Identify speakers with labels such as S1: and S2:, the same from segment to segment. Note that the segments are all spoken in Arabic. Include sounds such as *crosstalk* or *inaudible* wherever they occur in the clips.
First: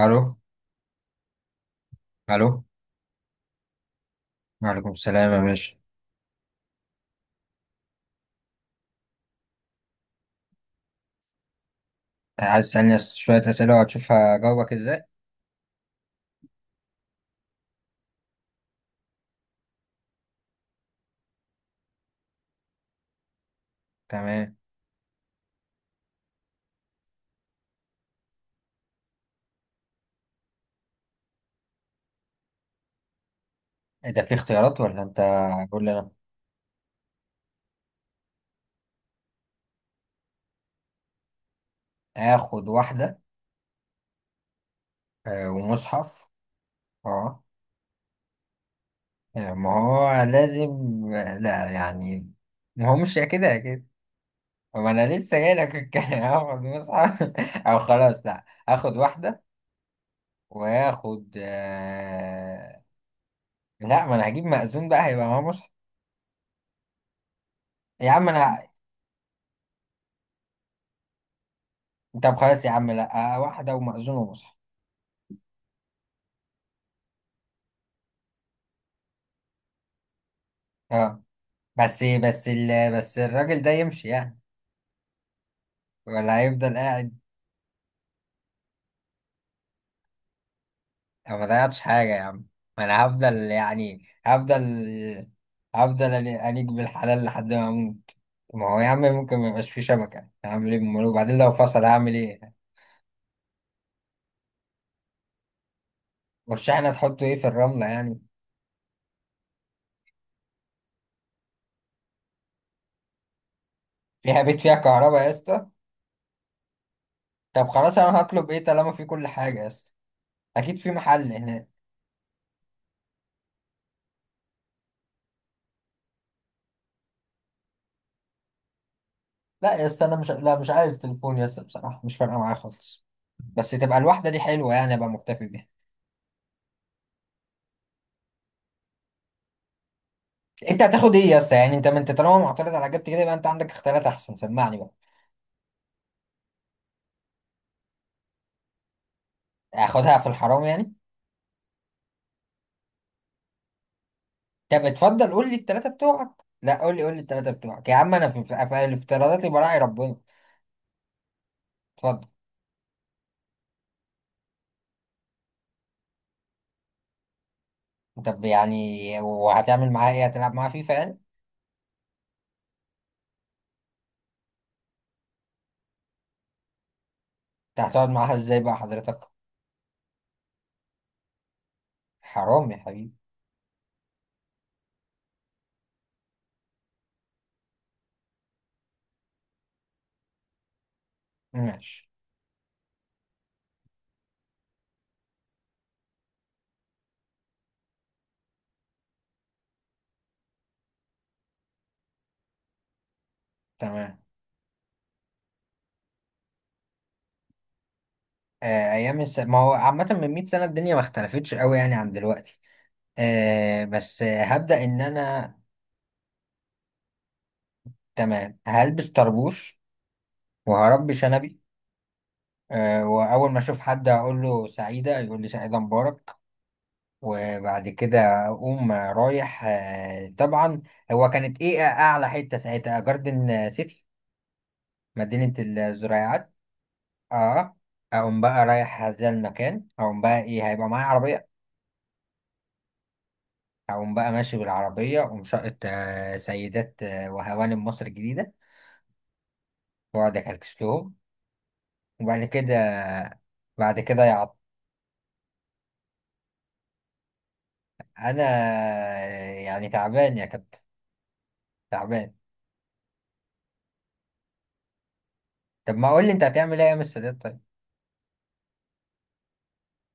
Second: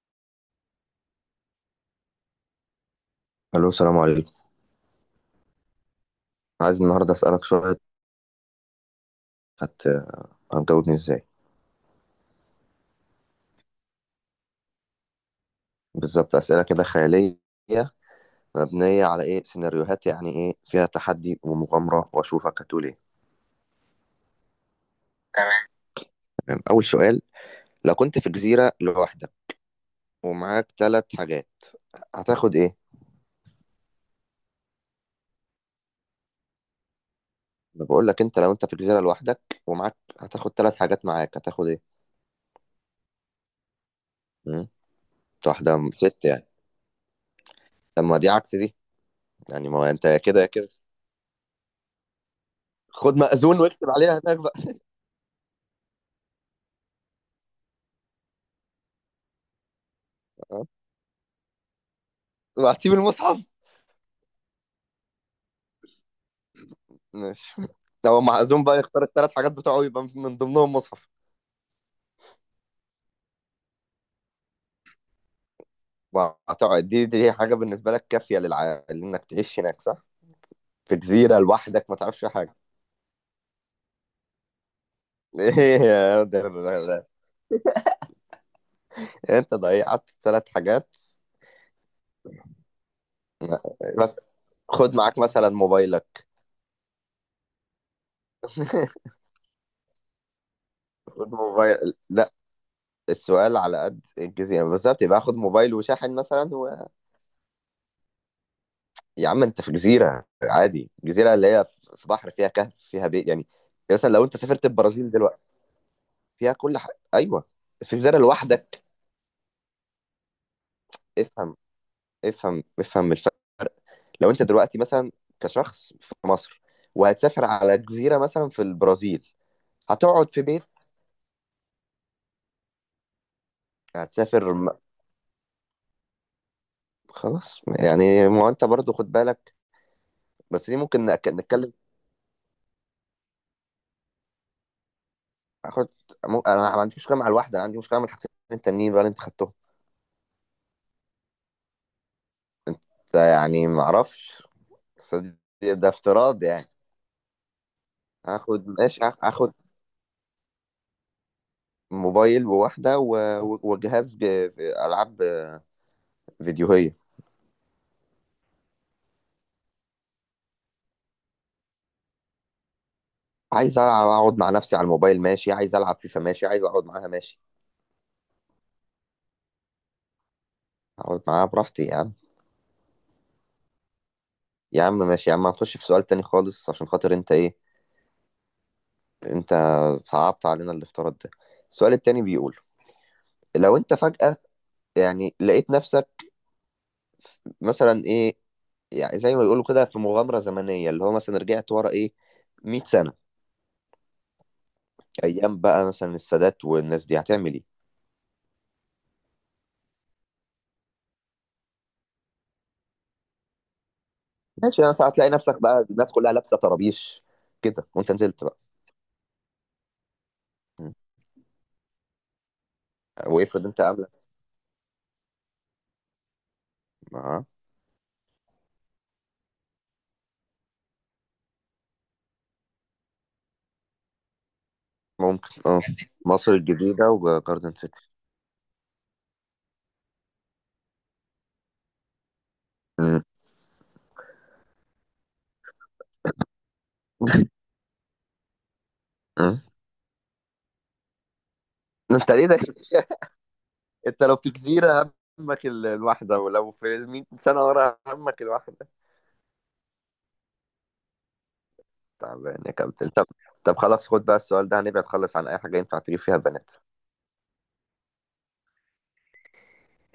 S1: الو. الو.
S2: الو، السلام عليكم.
S1: وعليكم السلام يا باشا.
S2: عايز النهارده اسالك شويه. هت... هتجاوبني ازاي؟
S1: عايز تسألني شوية أسئلة وهتشوف هجاوبك ازاي.
S2: بالظبط اسئله كده خياليه، مبنيه على ايه سيناريوهات، يعني ايه فيها تحدي ومغامره، واشوفك هتقول ايه.
S1: تمام.
S2: تمام. تمام، اول سؤال. لو كنت في جزيره لوحدك ومعاك ثلاث حاجات، هتاخد ايه؟
S1: إيه ده، في اختيارات ولا انت قول لي انا؟
S2: انا بقول لك انت، لو انت في جزيره لوحدك ومعاك هتاخد ثلاث حاجات، معاك هتاخد ايه؟
S1: هاخد واحدة
S2: مم؟
S1: آه
S2: ست
S1: ومصحف.
S2: يعني؟
S1: اه.
S2: طب ما دي عكس دي.
S1: آه،
S2: يعني
S1: ما
S2: ما هو انت يا
S1: هو
S2: كده يا
S1: لازم.
S2: كده.
S1: آه، لا يعني، ما هو مش
S2: خد
S1: يا كده يا
S2: مأذون
S1: كده.
S2: واكتب عليها هناك بقى.
S1: ما انا لسه جاي لك الكلام *laughs* هاخد مصحف *laughs* او خلاص، لا هاخد واحدة
S2: *laughs*
S1: وهاخد
S2: واعطيه بالمصحف.
S1: لا، ما انا هجيب مأذون بقى، هيبقى معاه مصحف.
S2: ماشي.
S1: يا
S2: هو
S1: عم
S2: معزوم
S1: انا.
S2: بقى يختار الثلاث حاجات بتوعه، يبقى من ضمنهم مصحف.
S1: طب خلاص يا عم، لا آه، واحدة ومأذون ومصحف.
S2: وهتقعد دي حاجة بالنسبة لك كافية لإنك تعيش هناك، صح؟ في
S1: اه،
S2: جزيرة لوحدك ما
S1: بس
S2: تعرفش
S1: بس
S2: حاجة.
S1: ال... بس الراجل ده يمشي يعني
S2: *laughs* إيه يا
S1: ولا هيفضل قاعد؟
S2: أنت ضيعت ثلاث حاجات.
S1: أو ما ضيعتش حاجة يا عم، ما أنا هفضل يعني
S2: بس
S1: هفضل
S2: خد معاك مثلا
S1: هفضل
S2: موبايلك.
S1: أليق بالحلال لحد ما أموت. ما هو يا عم
S2: *laughs*
S1: ممكن ما يبقاش فيه شبكة، هعمل إيه أمال؟
S2: خد
S1: وبعدين لو فصل
S2: موبايل،
S1: هعمل
S2: لا.
S1: إيه؟
S2: السؤال على قد الجزيرة يعني، بالظبط يبقى خد موبايل وشاحن مثلا.
S1: والشحنة تحطه إيه، في الرملة يعني؟
S2: يا عم، أنت في جزيرة عادي، جزيرة اللي هي في بحر فيها كهف فيها بيت يعني. مثلا لو أنت
S1: فيها بيت
S2: سافرت
S1: فيها
S2: البرازيل
S1: كهرباء يا
S2: دلوقتي،
S1: اسطى؟
S2: فيها كل حاجة، أيوه.
S1: طب خلاص،
S2: الفنجانة
S1: أنا هطلب إيه
S2: لوحدك.
S1: طالما في كل حاجة يا اسطى؟ أكيد في محل
S2: افهم،
S1: هناك.
S2: افهم افهم الفرق. لو أنت دلوقتي مثلا كشخص في مصر وهتسافر على جزيرة مثلا في البرازيل،
S1: لا يا اسطى أنا مش،
S2: هتقعد في
S1: لا
S2: بيت.
S1: مش عايز تليفون يا اسطى بصراحة، مش فارقة معايا خالص. بس تبقى الواحدة دي
S2: هتسافر م-
S1: حلوة يعني، أبقى مكتفي بيها.
S2: خلاص يعني، ما هو أنت برضه خد بالك. بس دي
S1: انت
S2: ممكن
S1: هتاخد ايه يا اسطى؟
S2: نتكلم.
S1: يعني انت، ما انت طالما معترض على اجابتي كده، يبقى انت عندك اختيارات احسن، سمعني بقى.
S2: أخد. أنا ما عنديش مشكلة مع الواحدة، أنا عندي مشكلة مع الحاجتين التانيين بقى اللي أنت خدتهم.
S1: اخدها في الحرام يعني؟
S2: ده يعني ما أعرفش.
S1: طب اتفضل قول لي التلاتة
S2: ده
S1: بتوعك.
S2: افتراض يعني.
S1: لا قول لي، قول لي التلاتة بتوعك يا عم، انا في, في,
S2: هاخد،
S1: في
S2: ماشي.
S1: الافتراضات
S2: هاخد
S1: يبقى راعي ربنا. اتفضل.
S2: موبايل وواحدة وجهاز ألعاب فيديوهيه.
S1: طب يعني وهتعمل معاها ايه، هتلعب معاها فيفا يعني؟
S2: عايز العب اقعد مع نفسي على الموبايل ماشي، عايز العب فيفا ماشي، عايز اقعد معاها ماشي.
S1: انت هتقعد معاها ازاي بقى حضرتك؟
S2: اقعد معاها براحتي يا عم.
S1: حرام يا حبيبي.
S2: يا عم ماشي، يا عم هنخش في سؤال تاني خالص عشان خاطر انت، ايه انت، صعبت علينا الافتراض ده. السؤال
S1: ماشي.
S2: التاني بيقول، لو انت فجأة يعني لقيت نفسك مثلا ايه، يعني زي ما بيقولوا كده في مغامرة زمنية، اللي هو مثلا رجعت ورا ايه 100 سنة،
S1: تمام.
S2: ايام بقى مثلا السادات والناس دي، هتعمل ايه؟
S1: ما هو عامة من 100 سنة الدنيا ما اختلفتش قوي يعني عن دلوقتي. آه بس آه،
S2: ماشي،
S1: هبدأ
S2: انا
S1: ان
S2: ساعة تلاقي
S1: انا،
S2: نفسك بقى الناس كلها لابسة طرابيش كده، وانت نزلت بقى.
S1: تمام، هلبس طربوش
S2: م.
S1: وهربي شنبي. آه، وأول ما
S2: وافرض
S1: أشوف
S2: انت
S1: حد
S2: قبلك.
S1: أقول له سعيدة يقول لي سعيدة مبارك.
S2: آه.
S1: وبعد كده أقوم رايح، آه، طبعا، هو كانت إيه أعلى حتة ساعتها؟ جاردن سيتي، مدينة
S2: ممكن اه. مصر
S1: الزراعات.
S2: الجديدة وجاردن
S1: أه.
S2: سيتي.
S1: أقوم بقى رايح هذا المكان، أقوم بقى إيه، هيبقى معايا عربية.
S2: مم.
S1: أقوم بقى ماشي بالعربية، أقوم شقة آه، سيدات آه، وهوانم مصر الجديدة،
S2: مم.
S1: وأقعد أكلكس لهم.
S2: انت
S1: وبعد
S2: ليه ده كده؟
S1: كده، بعد
S2: *laughs* انت
S1: كده يا
S2: لو في
S1: عط،
S2: جزيرة همك الواحدة، ولو في 100 سنة ورا همك
S1: أنا
S2: الواحدة.
S1: آه، يعني تعبان يا كابتن، تعبان.
S2: تعبان يا كابتن. طب، طب خلاص، خد بقى السؤال ده، هنبعد خالص عن أي حاجة
S1: طب
S2: ينفع
S1: ما
S2: تجيب
S1: قول لي
S2: فيها
S1: انت
S2: بنات.
S1: هتعمل ايه ايام السادات طيب؟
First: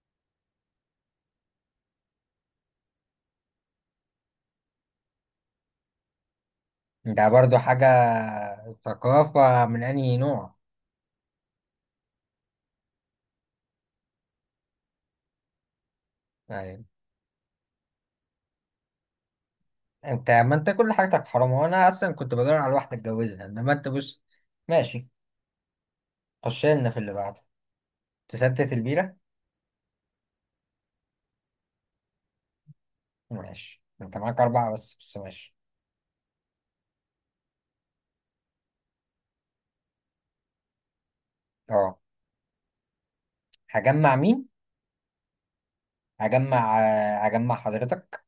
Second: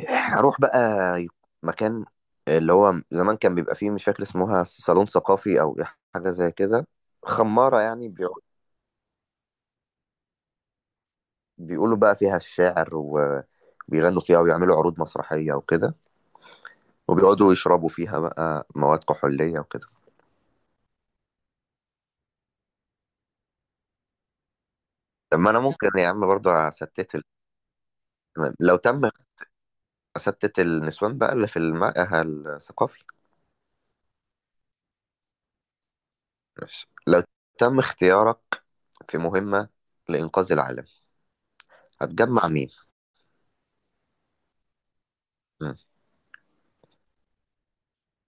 S2: هروح بقى مكان اللي هو زمان كان بيبقى فيه، مش فاكر اسمها، صالون ثقافي أو حاجة زي كده.
S1: انت برضو
S2: خمارة
S1: حاجة؟
S2: يعني
S1: ثقافة من انهي نوع
S2: بيقولوا بقى فيها الشعر، وبيغنوا فيها، ويعملوا عروض مسرحية وكده،
S1: يعني؟
S2: وبيقعدوا يشربوا فيها بقى مواد كحولية وكده.
S1: انت، ما انت كل حاجتك حرام، وانا اصلا كنت بدور على واحدة اتجوزها، انما انت بص، ماشي.
S2: طب ما انا ممكن يا عم
S1: خش
S2: برضه
S1: لنا في اللي
S2: استت
S1: بعده. تستت
S2: لو تم،
S1: البيرة.
S2: استت النسوان بقى اللي في المعهد الثقافي.
S1: ماشي، انت معاك اربعة بس، بس ماشي.
S2: ماشي. لو تم اختيارك في مهمة لإنقاذ العالم،
S1: اه.
S2: هتجمع مين؟
S1: هجمع مين؟
S2: مم.
S1: هجمع آه، هجمع حضرتك.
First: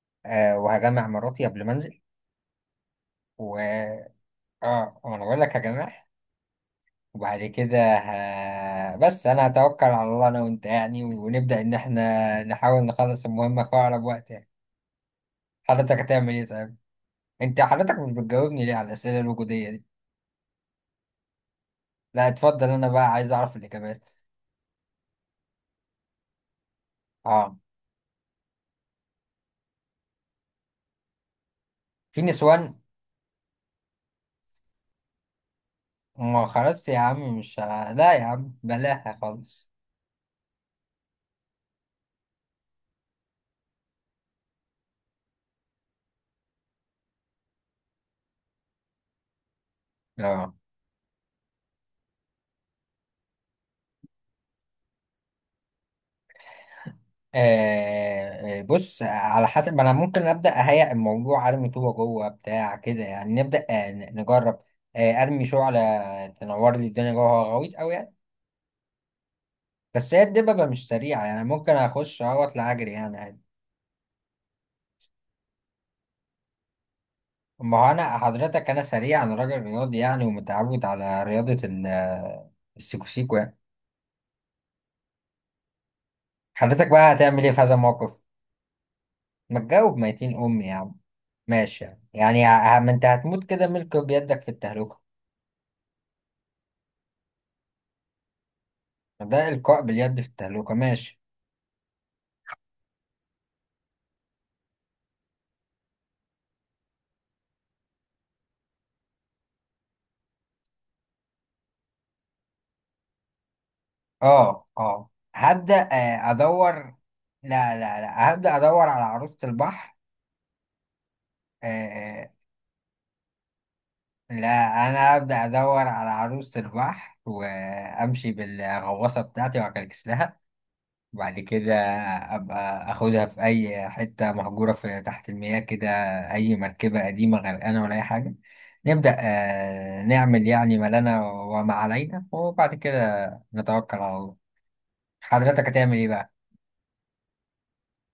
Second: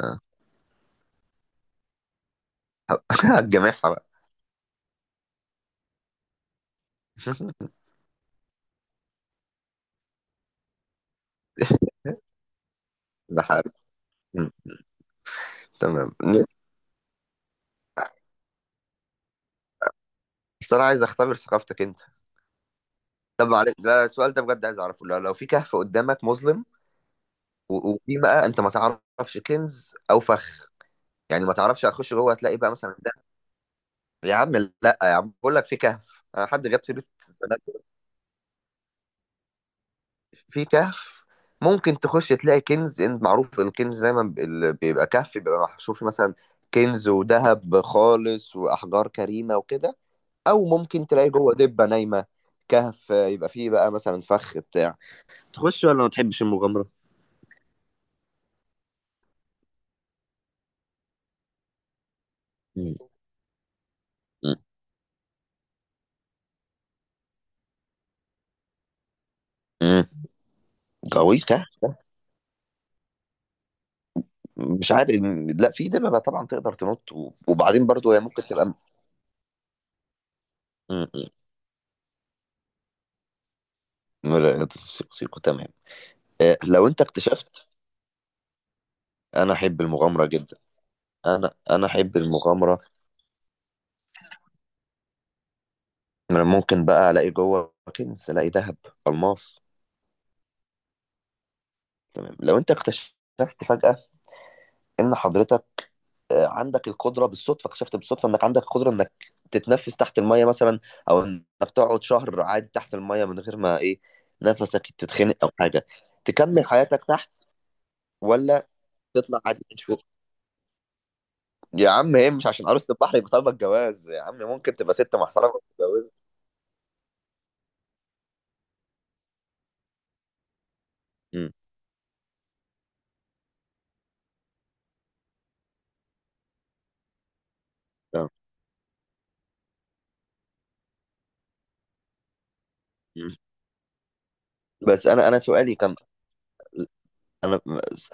S2: آه.
S1: آه وهجمع مراتي قبل ما انزل.
S2: *laughs* هتجمعها بقى.
S1: و، اه وانا بقول لك هجمع. وبعد كده
S2: *laughs*
S1: بس انا هتوكل على الله انا وانت يعني، ونبدأ ان احنا نحاول نخلص
S2: ده
S1: المهمة
S2: حقيقي.
S1: في اقرب وقت يعني.
S2: مم.
S1: حضرتك
S2: تمام
S1: هتعمل ايه
S2: نس-
S1: طيب؟ انت حضرتك مش بتجاوبني ليه على الأسئلة الوجودية دي؟
S2: بس انا عايز اختبر ثقافتك انت.
S1: لا اتفضل، انا بقى عايز
S2: طب
S1: اعرف
S2: معلش، لا،
S1: الإجابات.
S2: السؤال ده بجد عايز اعرفه، لو في كهف قدامك مظلم،
S1: اه.
S2: وفي بقى، انت ما تعرفش كنز او فخ، يعني ما تعرفش هتخش
S1: في
S2: جوه هتلاقي بقى
S1: نسوان.
S2: مثلا ده. يا عم لا، يا عم بقول لك في كهف،
S1: ما
S2: انا حد جاب
S1: خلاص يا
S2: سيره
S1: عم مش
S2: بنات.
S1: لا يا عم بلاها خالص.
S2: في كهف، ممكن تخش تلاقي كنز، انت معروف الكنز دايما اللي بيبقى كهف بيبقى محشور فيه مثلا كنز وذهب خالص واحجار كريمه وكده.
S1: اه.
S2: او ممكن تلاقي جوه دبه نايمه. كهف، يبقى فيه بقى مثلا فخ بتاع، تخش ولا ما تحبش المغامره؟
S1: آه آه، بص، على حسب، ما انا ممكن ابدا اهيئ الموضوع، ارمي طوبه جوه بتاع
S2: مم.
S1: كده يعني، نبدا آه نجرب. آه ارمي شعله تنور لي الدنيا جوه، غويط قوي يعني.
S2: مم.
S1: بس هي الدببه مش سريعه يعني،
S2: غويط كهف،
S1: ممكن اخش اهو اطلع اجري يعني عادي.
S2: مش عارف. لا، في دببة طبعا تقدر تنط،
S1: ما
S2: وبعدين
S1: هو
S2: برضو
S1: انا
S2: هي ممكن
S1: حضرتك،
S2: تبقى.
S1: انا سريع، انا راجل رياضي يعني، ومتعود على
S2: مم.
S1: رياضه آه، السيكوسيكو يعني.
S2: لا، لا، سيكو تمام. لو
S1: حضرتك
S2: انت
S1: بقى هتعمل ايه في
S2: اكتشفت،
S1: هذا الموقف؟
S2: انا
S1: ما
S2: احب
S1: تجاوب
S2: المغامره
S1: ميتين
S2: جدا.
S1: امي يا عم.
S2: انا
S1: ماشي
S2: انا
S1: يعني،
S2: احب المغامره.
S1: ما انت هتموت كده، ملك بيدك في التهلكه.
S2: أنا ممكن بقى الاقي جوه كنز، الاقي ذهب،
S1: ده
S2: الماس.
S1: إلقاء باليد في التهلوكة، ماشي.
S2: تمام، لو انت اكتشفت فجاه ان حضرتك عندك القدره، بالصدفه اكتشفت بالصدفه انك عندك قدره انك تتنفس تحت الميه مثلا، او انك تقعد شهر عادي تحت الميه من غير ما ايه
S1: اه
S2: نفسك
S1: اه.
S2: تتخنق او
S1: هبدأ
S2: حاجه،
S1: آه،
S2: تكمل
S1: أدور.
S2: حياتك تحت
S1: لا لا لا، هبدأ
S2: ولا
S1: أدور على عروسة
S2: تطلع عادي؟
S1: البحر. آه
S2: يا عم، هي
S1: آه.
S2: مش عشان عروسة البحر يبقى طالبة الجواز، يا عم
S1: لا،
S2: ممكن تبقى
S1: أنا
S2: ست
S1: هبدأ
S2: محترمة
S1: أدور على
S2: وتتجوز.
S1: عروسة البحر، وأمشي بالغواصة بتاعتي وأكلكس لها. وبعد
S2: امم.
S1: كده أبقى أخدها في أي حتة مهجورة في تحت المياه كده، أي مركبة قديمة غرقانة ولا أي
S2: تمام.
S1: حاجة. نبدأ آه نعمل يعني ما لنا وما علينا، وبعد كده
S2: أمم.
S1: نتوكل على الله.
S2: بس انا
S1: حضرتك
S2: سؤالي كان،
S1: هتعمل إيه بقى؟
S2: انا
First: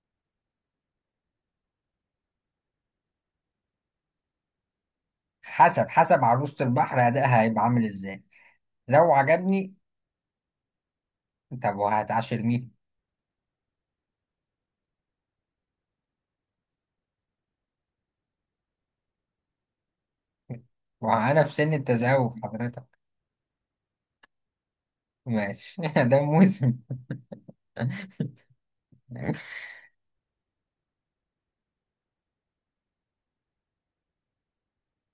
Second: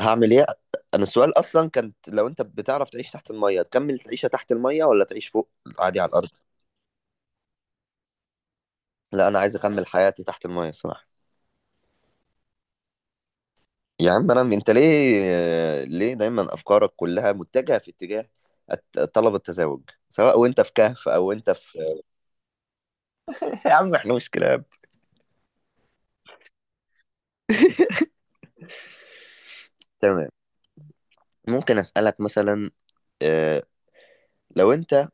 S2: هعمل ايه. انا السؤال اصلا كانت، لو انت بتعرف تعيش تحت المية تكمل تعيشها تحت المية ولا تعيش فوق
S1: حسب،
S2: عادي على
S1: حسب
S2: الارض.
S1: عروسة البحر أدائها هيبقى عامل إزاي. لو
S2: لا انا عايز
S1: عجبني.
S2: اكمل حياتي تحت المية صراحة.
S1: طب وهتعاشر مين؟
S2: يا عم انا، انت ليه، دايما افكارك كلها متجهة في اتجاه طلب التزاوج، سواء وانت في كهف او
S1: وأنا
S2: انت
S1: في سن
S2: في.
S1: التزاوج حضرتك.
S2: *laughs* يا عم احنا مش كلاب.
S1: ماشي *laughs* ده موسم.
S2: تمام. ممكن اسالك مثلا، آه، لو انت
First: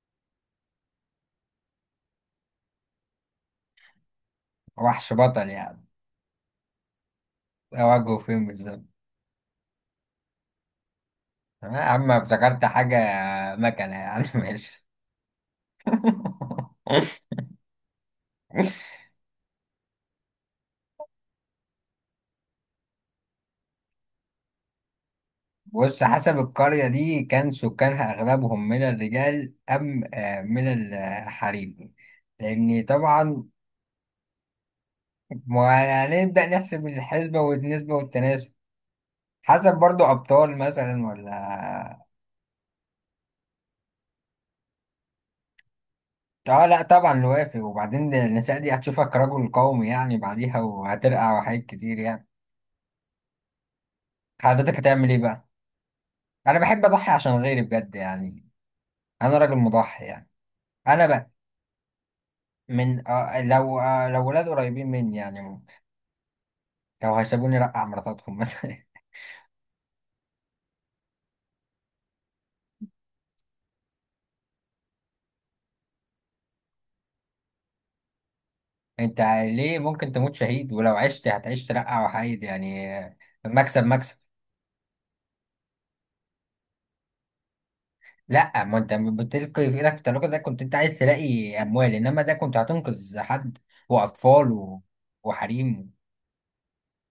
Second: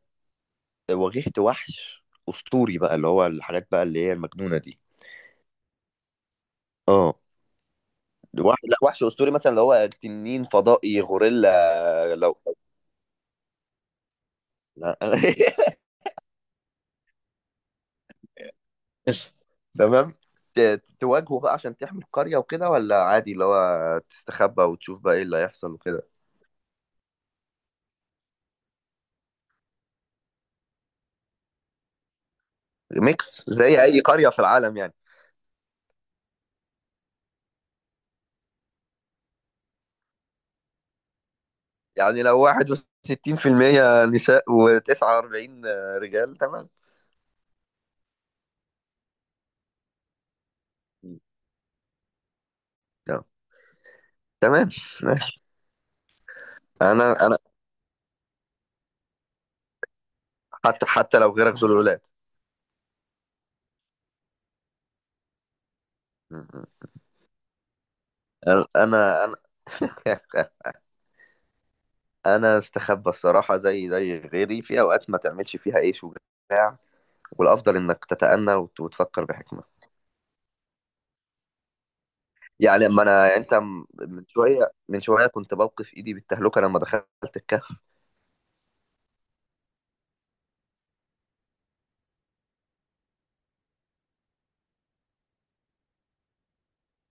S2: واجهت وحش اسطوري بقى اللي هو الحاجات بقى اللي هي المجنونه دي.
S1: وحش بطل يعني؟
S2: اه.
S1: أواجهه فين
S2: وحش، لا
S1: بالظبط؟
S2: وحش اسطوري مثلا اللي هو تنين فضائي غوريلا
S1: أما
S2: لو.
S1: افتكرت حاجة، مكنة يعني *laughs* ماشي.
S2: لا. *laughs* تمام. تواجهه بقى عشان تحمي القريه وكده، ولا عادي اللي هو تستخبى وتشوف بقى ايه اللي هيحصل
S1: بص،
S2: وكده؟
S1: حسب القرية دي، كان سكانها أغلبهم من الرجال أم آه، من الحريم؟ لأن
S2: ميكس
S1: طبعا
S2: زي اي قريه في العالم يعني.
S1: ما هنبدأ نحسب الحسبة والنسبة والتناسب. حسب برضو ابطال مثلا ولا؟
S2: يعني لو 61% نساء و49 رجال،
S1: اه آه،
S2: تمام،
S1: لا طبعا نوافق، وبعدين النساء دي هتشوفك رجل قومي يعني بعديها، وهترقع وحاجات كتير يعني.
S2: تمام، تمام.
S1: حضرتك هتعمل ايه
S2: ماشي،
S1: بقى؟ انا بحب اضحي
S2: انا
S1: عشان
S2: انا
S1: غيري بجد يعني، انا راجل مضحي يعني.
S2: حتى
S1: انا
S2: حتى
S1: بقى،
S2: لو غيرك دول ولاد،
S1: من اه لو، اه لو ولاد قريبين مني يعني ممكن، لو هيسيبوني رقع مراتاتهم *laughs* مثلا.
S2: انا *laughs* انا استخبى الصراحه، زي غيري في اوقات ما تعملش فيها اي شجاع، والافضل انك تتأنى
S1: انت
S2: وتفكر بحكمه.
S1: ليه ممكن تموت شهيد، ولو عشت هتعيش ترقع وحيد
S2: يعني
S1: يعني،
S2: اما
S1: آه،
S2: انا، يعني انت
S1: مكسب مكسب.
S2: من شويه، من شويه كنت بوقف ايدي بالتهلكه لما دخلت الكهف.
S1: لا، ما انت بتلقي في ايدك في التلاجة، ده كنت انت عايز تلاقي اموال، انما ده كنت هتنقذ حد واطفال وحريم.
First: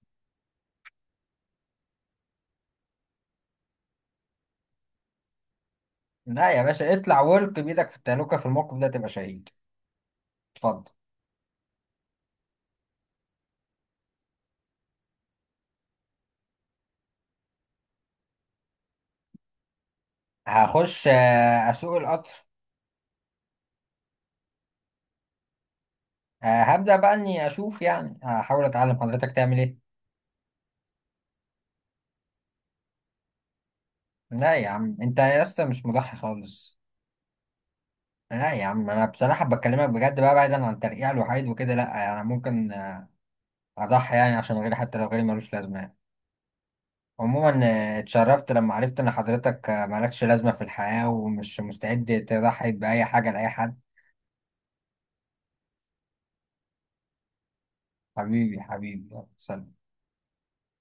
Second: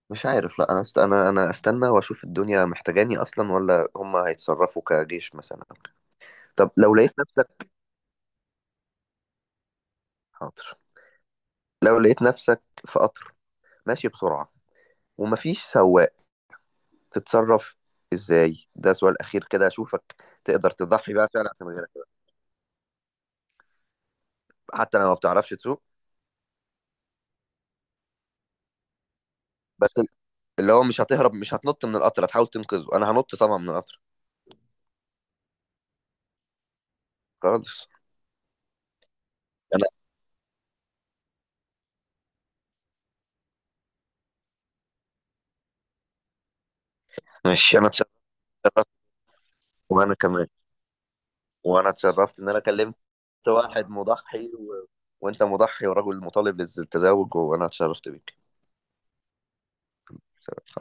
S2: مش عارف، لا انا استنى واشوف الدنيا محتاجاني اصلا، ولا هم هيتصرفوا كجيش مثلا.
S1: لا يا
S2: طب
S1: باشا،
S2: لو لقيت
S1: اطلع والقي
S2: نفسك،
S1: بايدك في التلاجة، في الموقف ده تبقى شهيد.
S2: حاضر.
S1: اتفضل.
S2: لو لقيت نفسك في قطر ماشي بسرعه، ومفيش سواق، تتصرف ازاي؟ ده سؤال اخير كده، اشوفك تقدر
S1: هخش
S2: تضحي بقى فعلا عشان
S1: آه،
S2: غيرك
S1: اسوق القطر.
S2: حتى لو ما بتعرفش تسوق،
S1: آه، هبدأ بقى اني اشوف يعني، هحاول اتعلم. حضرتك تعمل ايه؟
S2: بس اللي هو مش هتهرب، مش هتنط من القطر، هتحاول تنقذه. انا هنط طبعا من القطر.
S1: لا يا عم، انت يا اسطى مش مضحي خالص.
S2: خالص.
S1: لا يا عم انا بصراحة بكلمك بجد بقى، بعيدا عن ترقيع الوحيد وكده، لا انا ممكن آه، اضحي يعني عشان غيري، حتى لو غيري ملوش لازمة، عموما.
S2: انا مش، انا
S1: آه،
S2: اتشرفت.
S1: اتشرفت لما عرفت ان حضرتك آه،
S2: وانا
S1: مالكش
S2: كمان،
S1: لازمة في الحياة، ومش
S2: وانا
S1: مستعد
S2: اتشرفت ان انا
S1: تضحي
S2: كلمت
S1: بأي حاجة لأي حد.
S2: واحد مضحي وانت مضحي، ورجل مطالب بالتزاوج، وانا اتشرفت بيك.
S1: حبيبي، حبيبي، يلا، سلام.